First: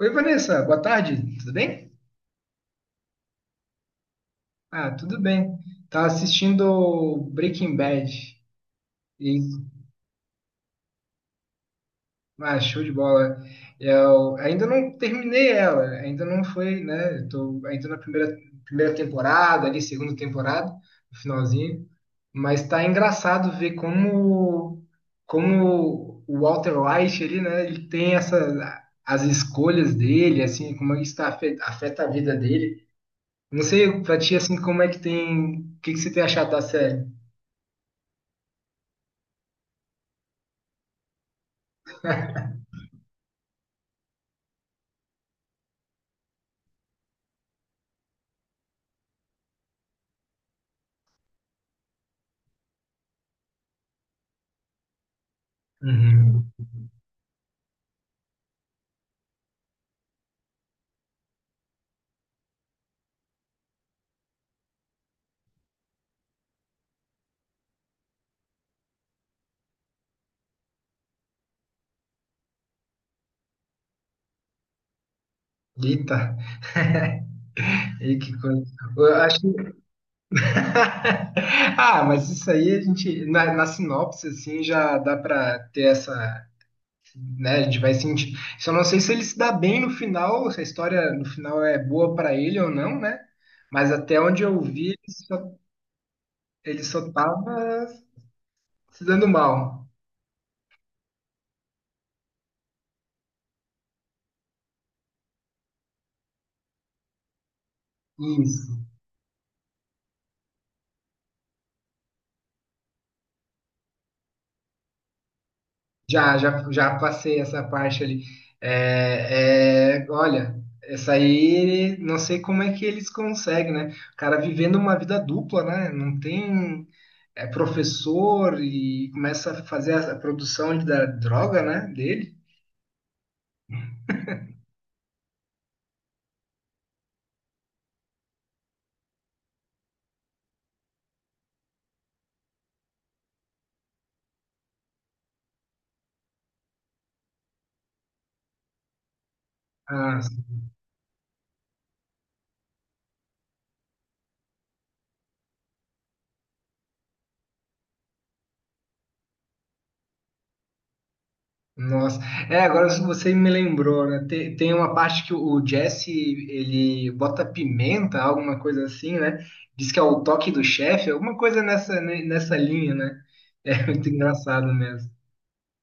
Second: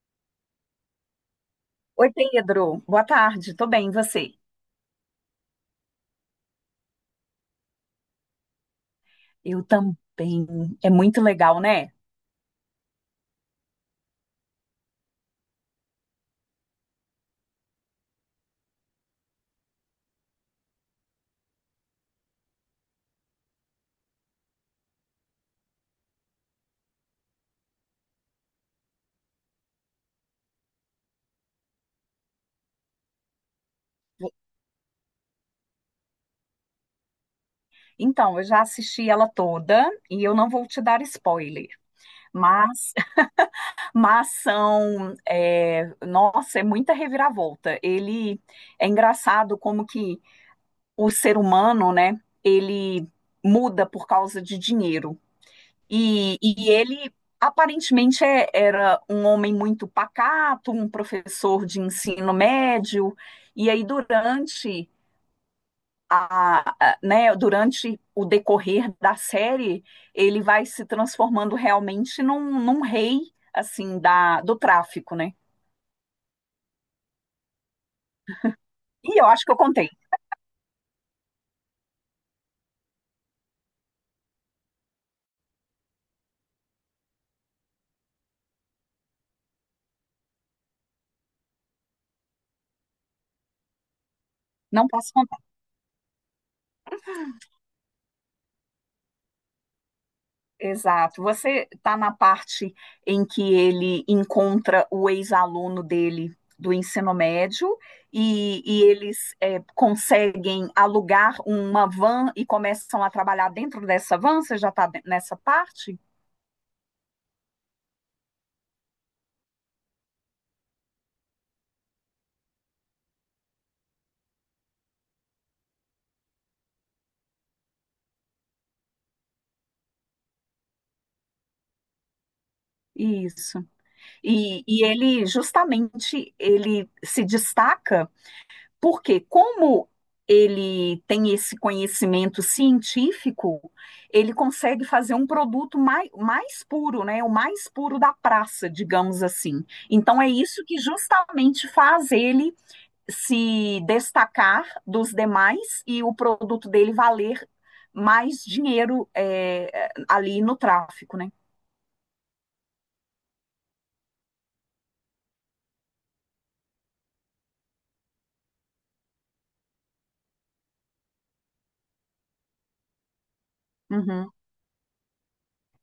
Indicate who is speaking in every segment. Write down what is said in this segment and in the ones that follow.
Speaker 1: Oi, Vanessa, boa tarde, tudo bem?
Speaker 2: Oi, Pedro. Boa tarde. Tô bem, e você?
Speaker 1: Ah, tudo bem. Tava assistindo Breaking Bad e
Speaker 2: Eu também. É muito legal, né?
Speaker 1: ah, show de bola. Eu ainda não terminei ela, ainda não foi, né? Eu tô ainda na primeira, primeira temporada, ali, segunda temporada, no finalzinho. Mas tá engraçado ver como, como o Walter White ali, né? Ele tem essas as escolhas dele, assim, como isso tá afeta a vida dele. Não sei pra ti, assim, como é que tem. O que que você tem achado da série?
Speaker 2: Então, eu já assisti ela toda e eu não vou te dar spoiler, mas, mas nossa, é muita reviravolta. Ele é engraçado como que o ser humano, né? Ele muda por causa de dinheiro. E,
Speaker 1: Uhum.
Speaker 2: e ele aparentemente era um homem muito pacato, um professor de ensino médio, e aí durante né, durante o decorrer da série, ele vai se transformando realmente num, rei assim da, do tráfico, né?
Speaker 1: Eita. E que coisa. Eu
Speaker 2: E eu
Speaker 1: acho
Speaker 2: acho que eu
Speaker 1: que-
Speaker 2: contei.
Speaker 1: Ah, mas isso aí a gente. Na sinopse, assim, já dá pra ter essa. Né? A gente vai sentir. Só não sei se ele se dá bem no final, se a história no final é boa pra ele ou não, né? Mas até onde eu
Speaker 2: Não
Speaker 1: vi,
Speaker 2: posso.
Speaker 1: ele só tava se dando mal.
Speaker 2: Exato. Você está na parte em que ele encontra o ex-aluno dele do ensino médio e,
Speaker 1: Isso.
Speaker 2: e eles conseguem alugar uma van e começam a trabalhar dentro dessa van. Você já está nessa parte?
Speaker 1: Já passei essa parte ali. É, é, olha, essa aí, não sei como é que eles conseguem, né? O cara vivendo uma vida dupla, né? Não tem, é professor e começa a fazer a produção da droga, né? Dele.
Speaker 2: Isso. E ele justamente ele se destaca. Porque como ele tem esse conhecimento científico, ele consegue fazer um produto mais puro, né? O mais puro da praça, digamos assim.
Speaker 1: Ah,
Speaker 2: Então é isso que justamente faz ele se destacar dos demais e o produto dele valer mais dinheiro ali no tráfico, né?
Speaker 1: nossa, é, agora você me lembrou, né? Tem, tem uma parte que o Jesse, ele bota pimenta, alguma coisa assim, né? Diz que é o toque do chefe, alguma coisa nessa, nessa linha, né? É muito
Speaker 2: Uhum.
Speaker 1: engraçado mesmo.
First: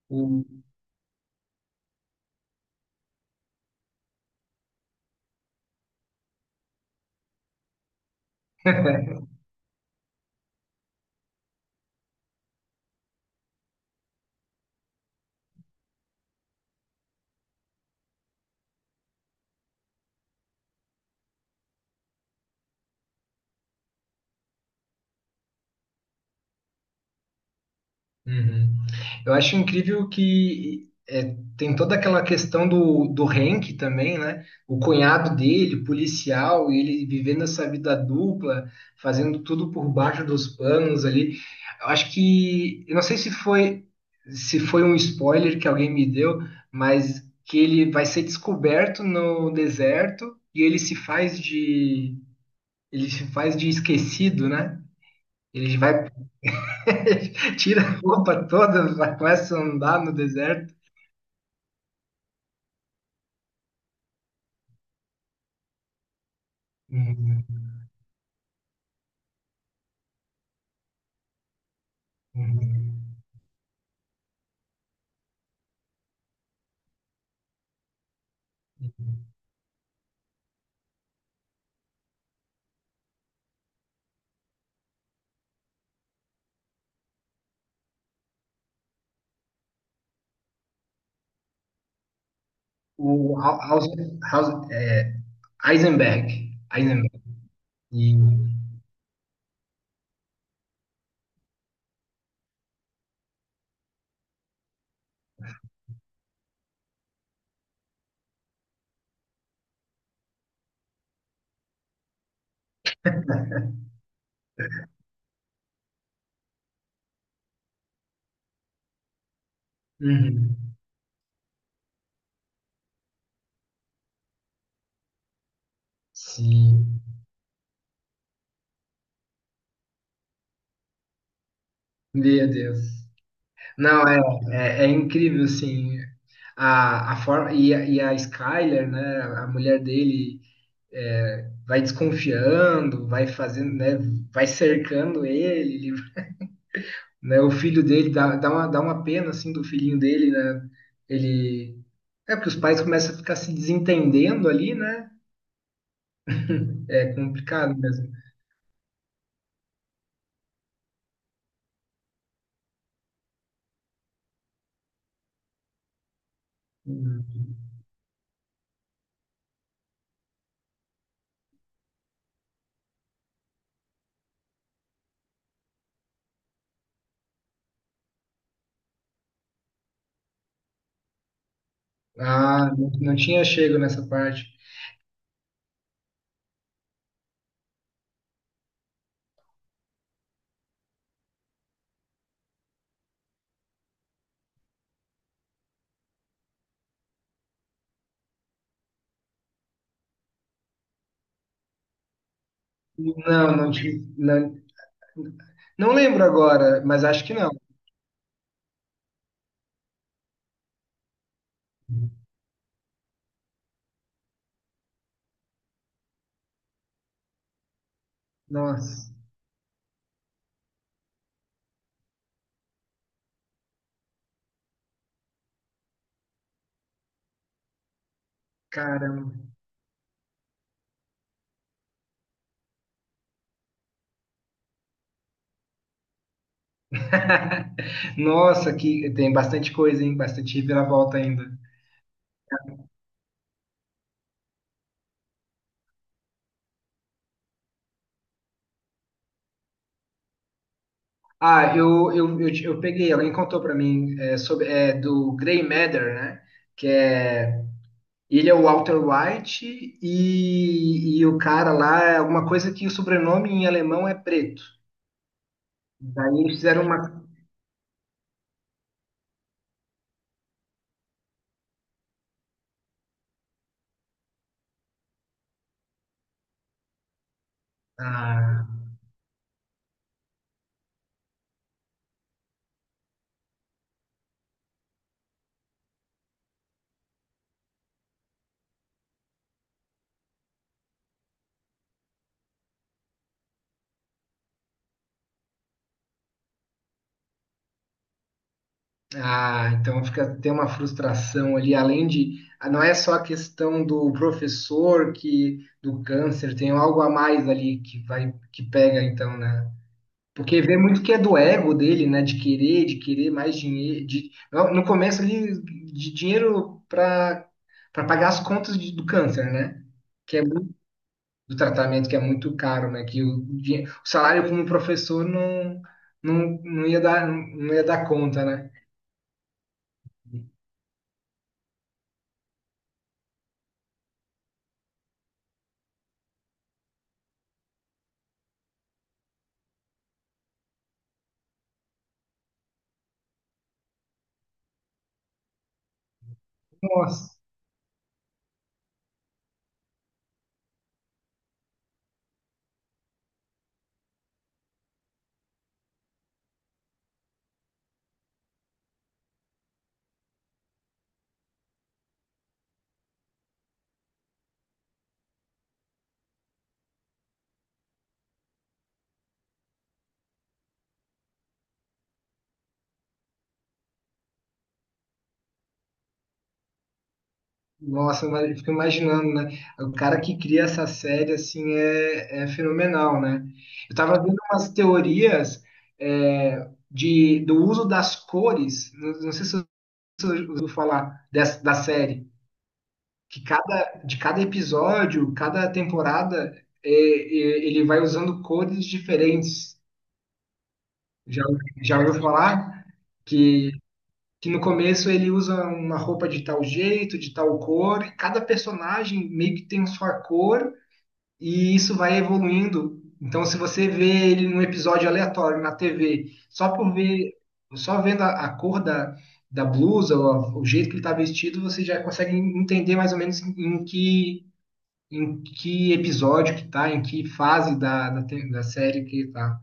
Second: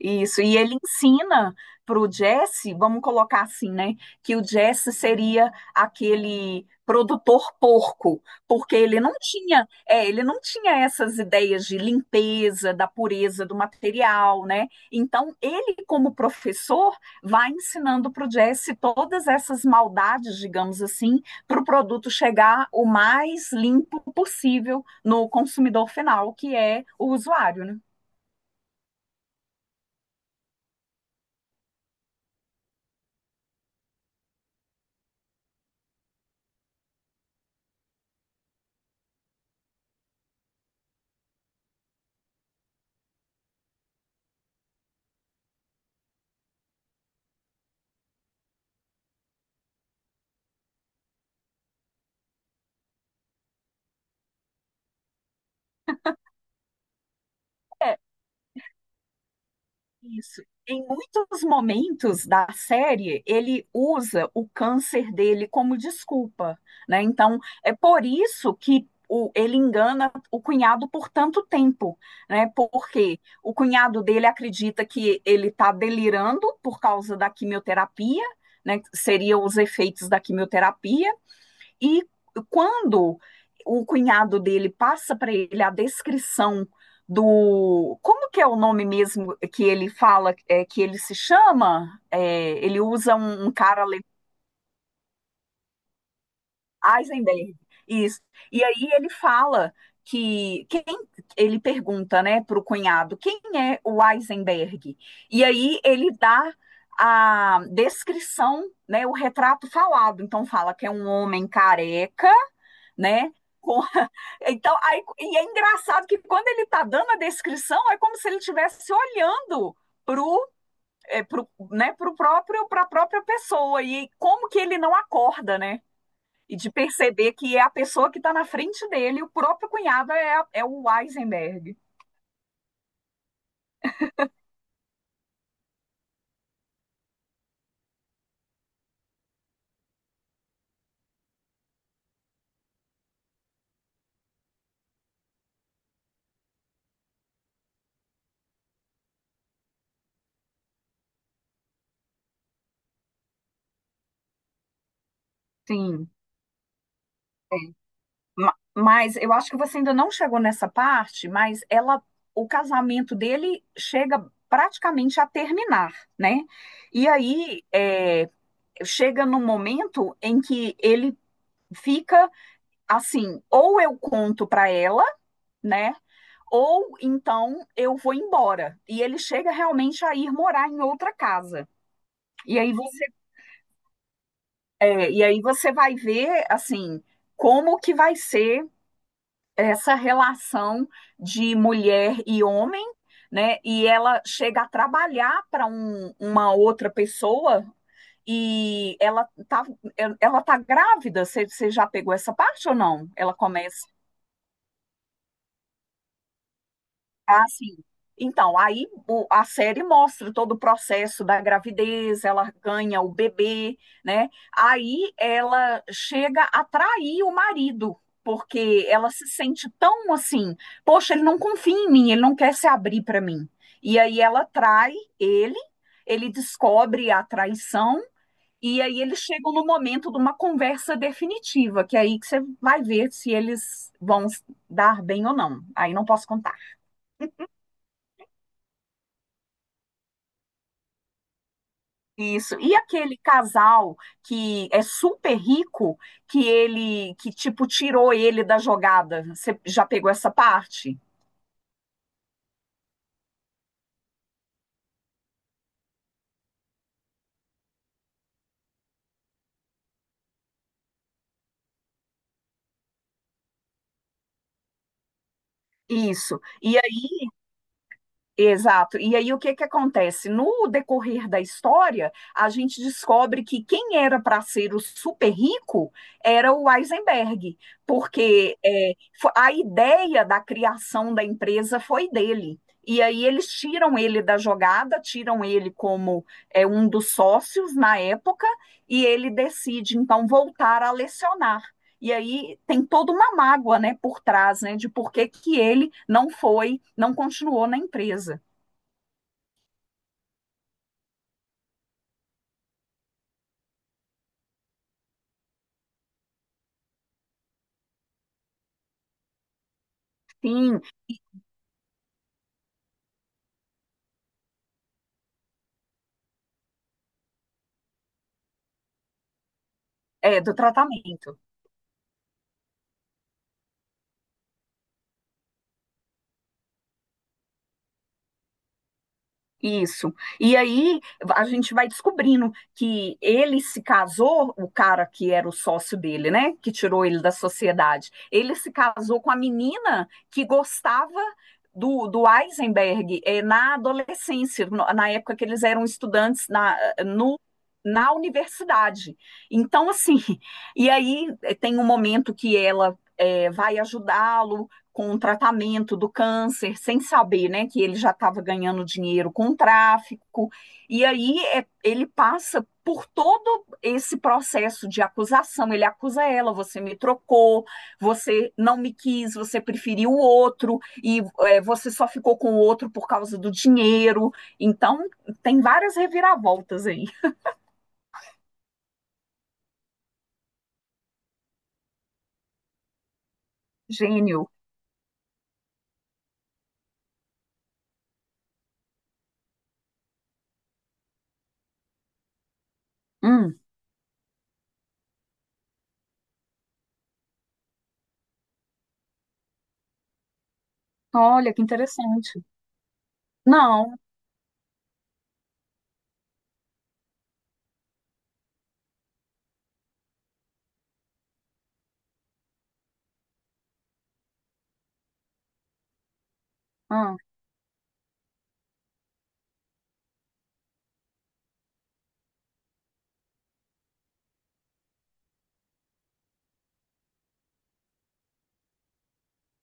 Speaker 2: Isso, e ele ensina para o Jesse, vamos colocar assim, né? Que o Jesse seria aquele produtor porco, porque ele não tinha essas ideias de limpeza, da pureza do material, né? Então, ele, como professor, vai ensinando para o Jesse todas essas maldades, digamos assim, para o produto chegar o mais limpo possível no consumidor final, que é o usuário, né?
Speaker 1: Uhum. Eu acho incrível que é, tem toda aquela questão do Hank também, né? O cunhado dele, policial, e ele vivendo essa vida dupla, fazendo tudo por baixo dos panos ali. Eu acho que, eu não sei se foi se foi um spoiler que alguém me deu, mas que ele vai ser descoberto no deserto e ele se faz de ele se faz de esquecido, né? Ele vai Tira a roupa toda, começa a andar no
Speaker 2: Isso.
Speaker 1: deserto.
Speaker 2: Em muitos momentos da série, ele usa o câncer dele como desculpa, né? Então,
Speaker 1: Uhum,
Speaker 2: é por isso que ele engana o cunhado por tanto tempo, né?
Speaker 1: uhum.
Speaker 2: Porque o cunhado dele acredita que ele está delirando por causa da quimioterapia, né? Que seria os efeitos da quimioterapia. E quando o cunhado dele passa para ele a descrição do... Como que é o nome mesmo que ele fala, que ele se chama? É, ele usa
Speaker 1: O
Speaker 2: um cara.
Speaker 1: Haus, Haus, é, Eisenberg. Eisenberg.
Speaker 2: Eisenberg, isso. E
Speaker 1: E-
Speaker 2: aí ele fala quem ele pergunta, né, para o cunhado, quem é o Eisenberg? E aí ele dá a descrição, né, o retrato falado. Então fala que é um homem careca, né? Com... Então, aí, e é engraçado que quando ele está dando a descrição, é como se ele estivesse olhando para
Speaker 1: Uhum.
Speaker 2: pro, né, pro próprio para a própria pessoa, e como que ele não acorda, né? E de
Speaker 1: Sim.
Speaker 2: perceber que é a pessoa que está na frente dele, o próprio cunhado é o Eisenberg.
Speaker 1: Meu Deus. Não, é, é, é incrível, assim, a forma, e a Skyler, né, a mulher dele, é, vai desconfiando, vai fazendo, né, vai cercando ele né? O filho dele dá, dá uma pena assim do filhinho dele, né? Ele é porque os pais começam a ficar se desentendendo ali, né?
Speaker 2: Sim.
Speaker 1: É
Speaker 2: É.
Speaker 1: complicado mesmo.
Speaker 2: Mas eu acho que você ainda não chegou nessa parte, mas o casamento dele chega praticamente a terminar, né? E aí,
Speaker 1: Hum.
Speaker 2: chega num momento em que ele fica assim, ou eu conto para ela, né? Ou então eu vou embora. E ele chega realmente a ir morar em outra casa. E
Speaker 1: Ah,
Speaker 2: aí
Speaker 1: não
Speaker 2: você,
Speaker 1: não tinha chego nessa parte.
Speaker 2: e aí você vai ver assim como que vai ser essa relação de mulher e homem, né? E ela chega a trabalhar para uma outra pessoa, e ela tá grávida. Você já pegou essa parte ou não? Ela
Speaker 1: Não, não
Speaker 2: começa
Speaker 1: tinha. Não, não lembro agora, mas acho que não.
Speaker 2: assim. Então, aí a série mostra todo o processo da gravidez, ela ganha o bebê, né? Aí ela chega a trair o marido, porque ela
Speaker 1: Nossa,
Speaker 2: se sente tão assim, poxa, ele não confia em mim, ele não quer se abrir para mim. E aí ela trai ele, ele descobre a traição. E aí eles
Speaker 1: caramba.
Speaker 2: chegam no momento de uma conversa definitiva, que é aí que você vai ver se eles vão dar bem ou não. Aí não posso contar.
Speaker 1: Nossa, que tem bastante coisa, hein? Bastante reviravolta ainda.
Speaker 2: Isso. E aquele casal que é super rico, que tipo tirou ele da jogada. Você já pegou essa parte?
Speaker 1: Ah, eu peguei, alguém contou pra mim é, sobre é, do Grey Matter, né? Que é ele é o Walter White e o cara lá é alguma coisa que o sobrenome em alemão é preto. Daí
Speaker 2: Isso.
Speaker 1: eles
Speaker 2: E.
Speaker 1: fizeram uma.
Speaker 2: Exato. E aí o que que acontece? No decorrer da história, a gente descobre que quem era para ser o super rico era o Heisenberg, porque
Speaker 1: Ah,
Speaker 2: a ideia da criação da empresa foi dele. E aí eles tiram ele da jogada, tiram ele como um dos sócios na época, e ele decide então voltar a lecionar. E aí tem toda uma mágoa, né, por trás, né, de por que que ele não foi, não continuou na empresa.
Speaker 1: ah, então fica tem uma frustração ali, além de ah, não é só a questão do professor que do câncer, tem algo a mais ali que vai que pega então, né? Porque vê
Speaker 2: Sim,
Speaker 1: muito que é do ego dele, né? De querer mais dinheiro. De... No começo ali, de dinheiro para para pagar as contas do câncer, né?
Speaker 2: é,
Speaker 1: Que é
Speaker 2: do
Speaker 1: muito,
Speaker 2: tratamento.
Speaker 1: do tratamento, que é muito caro, né? Que o, o salário como professor não, não, não ia dar, não ia dar conta, né?
Speaker 2: Isso. E aí a gente vai descobrindo que ele se casou, o cara que era o sócio dele, né? Que tirou ele da sociedade. Ele se casou com a menina que gostava do, Eisenberg, na adolescência, na época que eles eram estudantes na, no,
Speaker 1: Nossa.
Speaker 2: na universidade. Então, assim, e aí, tem um momento que ela, vai ajudá-lo com o tratamento do câncer, sem saber, né, que ele já estava ganhando dinheiro com o tráfico. E aí ele passa por todo esse processo de acusação. Ele acusa ela: você me trocou, você não me quis, você preferiu o outro, e você só ficou com o outro por causa do dinheiro. Então, tem várias reviravoltas aí.
Speaker 1: Nossa, mas eu fico imaginando, né? O cara que cria essa série, assim, é, é fenomenal, né? Eu tava vendo
Speaker 2: Gênio.
Speaker 1: umas teorias é, de, do uso das cores, não, não sei se você ouviu falar dessa, da série, que
Speaker 2: Hum,
Speaker 1: cada, de cada episódio, cada temporada, é, é, ele vai usando cores diferentes. Já,
Speaker 2: olha que
Speaker 1: já ouviu
Speaker 2: interessante.
Speaker 1: falar? Que,
Speaker 2: Não.
Speaker 1: que no começo ele usa uma roupa de tal jeito, de tal cor, e cada personagem meio que tem sua cor, e isso vai evoluindo. Então, se você vê ele num episódio aleatório na TV, só por
Speaker 2: Ah.
Speaker 1: ver, só vendo a cor da, da blusa, ou o jeito que ele está vestido, você já consegue entender mais ou menos em, em que, em que episódio que tá, em que fase da, da série que tá.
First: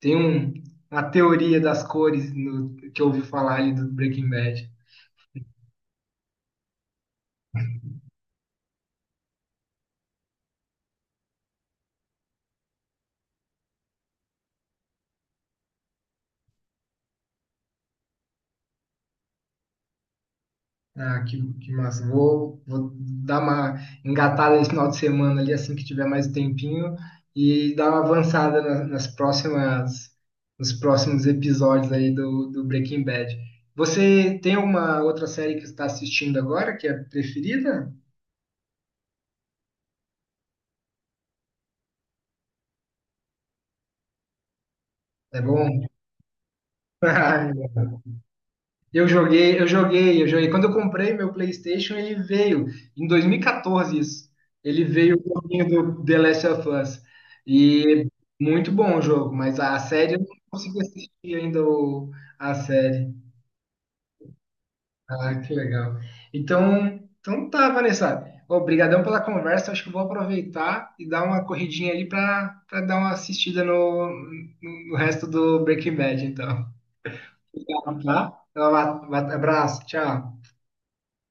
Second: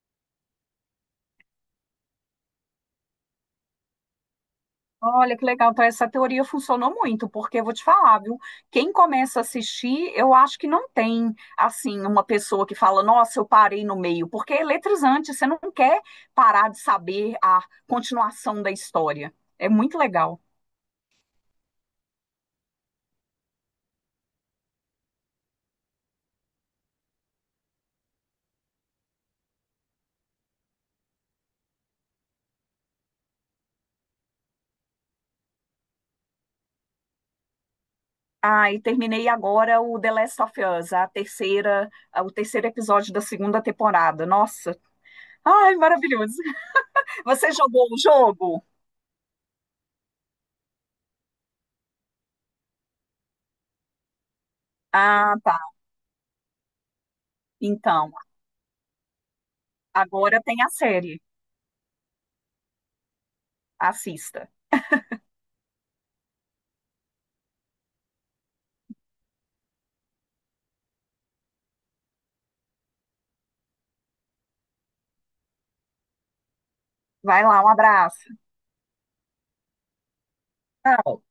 Speaker 1: Tem uma teoria das cores que eu ouvi falar ali do Breaking Bad.
Speaker 2: Olha que legal, então essa teoria funcionou muito, porque eu vou te falar, viu? Quem começa a assistir, eu acho que não tem, assim, uma pessoa que fala, nossa, eu parei no meio, porque é eletrizante, você não quer parar de saber a continuação da história. É muito legal.
Speaker 1: Ah, que massa. Vou, vou dar uma engatada esse final de semana ali, assim que tiver mais tempinho, e dar uma avançada nas próximas, nos próximos episódios aí do Breaking Bad. Você tem alguma outra série que está assistindo agora que é preferida?
Speaker 2: Ah, e terminei agora o The Last of Us, a terceira, o terceiro episódio da segunda temporada. Nossa,
Speaker 1: É
Speaker 2: ai,
Speaker 1: bom?
Speaker 2: maravilhoso. Você jogou o jogo?
Speaker 1: Eu joguei, eu joguei, eu joguei. Quando eu comprei meu PlayStation, ele veio em 2014 isso. Ele veio o
Speaker 2: Ah, tá.
Speaker 1: joguinho do The Last of Us. E
Speaker 2: Então,
Speaker 1: muito bom o jogo, mas a série eu não
Speaker 2: agora tem a
Speaker 1: consegui
Speaker 2: série.
Speaker 1: assistir ainda a série.
Speaker 2: Assista.
Speaker 1: Ah, que legal. Então, então tá, Vanessa. Obrigadão pela conversa. Acho que eu vou aproveitar e dar uma corridinha ali para dar uma assistida no, no no resto do Breaking Bad, então.
Speaker 2: Vai lá, um
Speaker 1: Obrigado,
Speaker 2: abraço.
Speaker 1: tá? Então, um abraço, tchau.
Speaker 2: Tchau.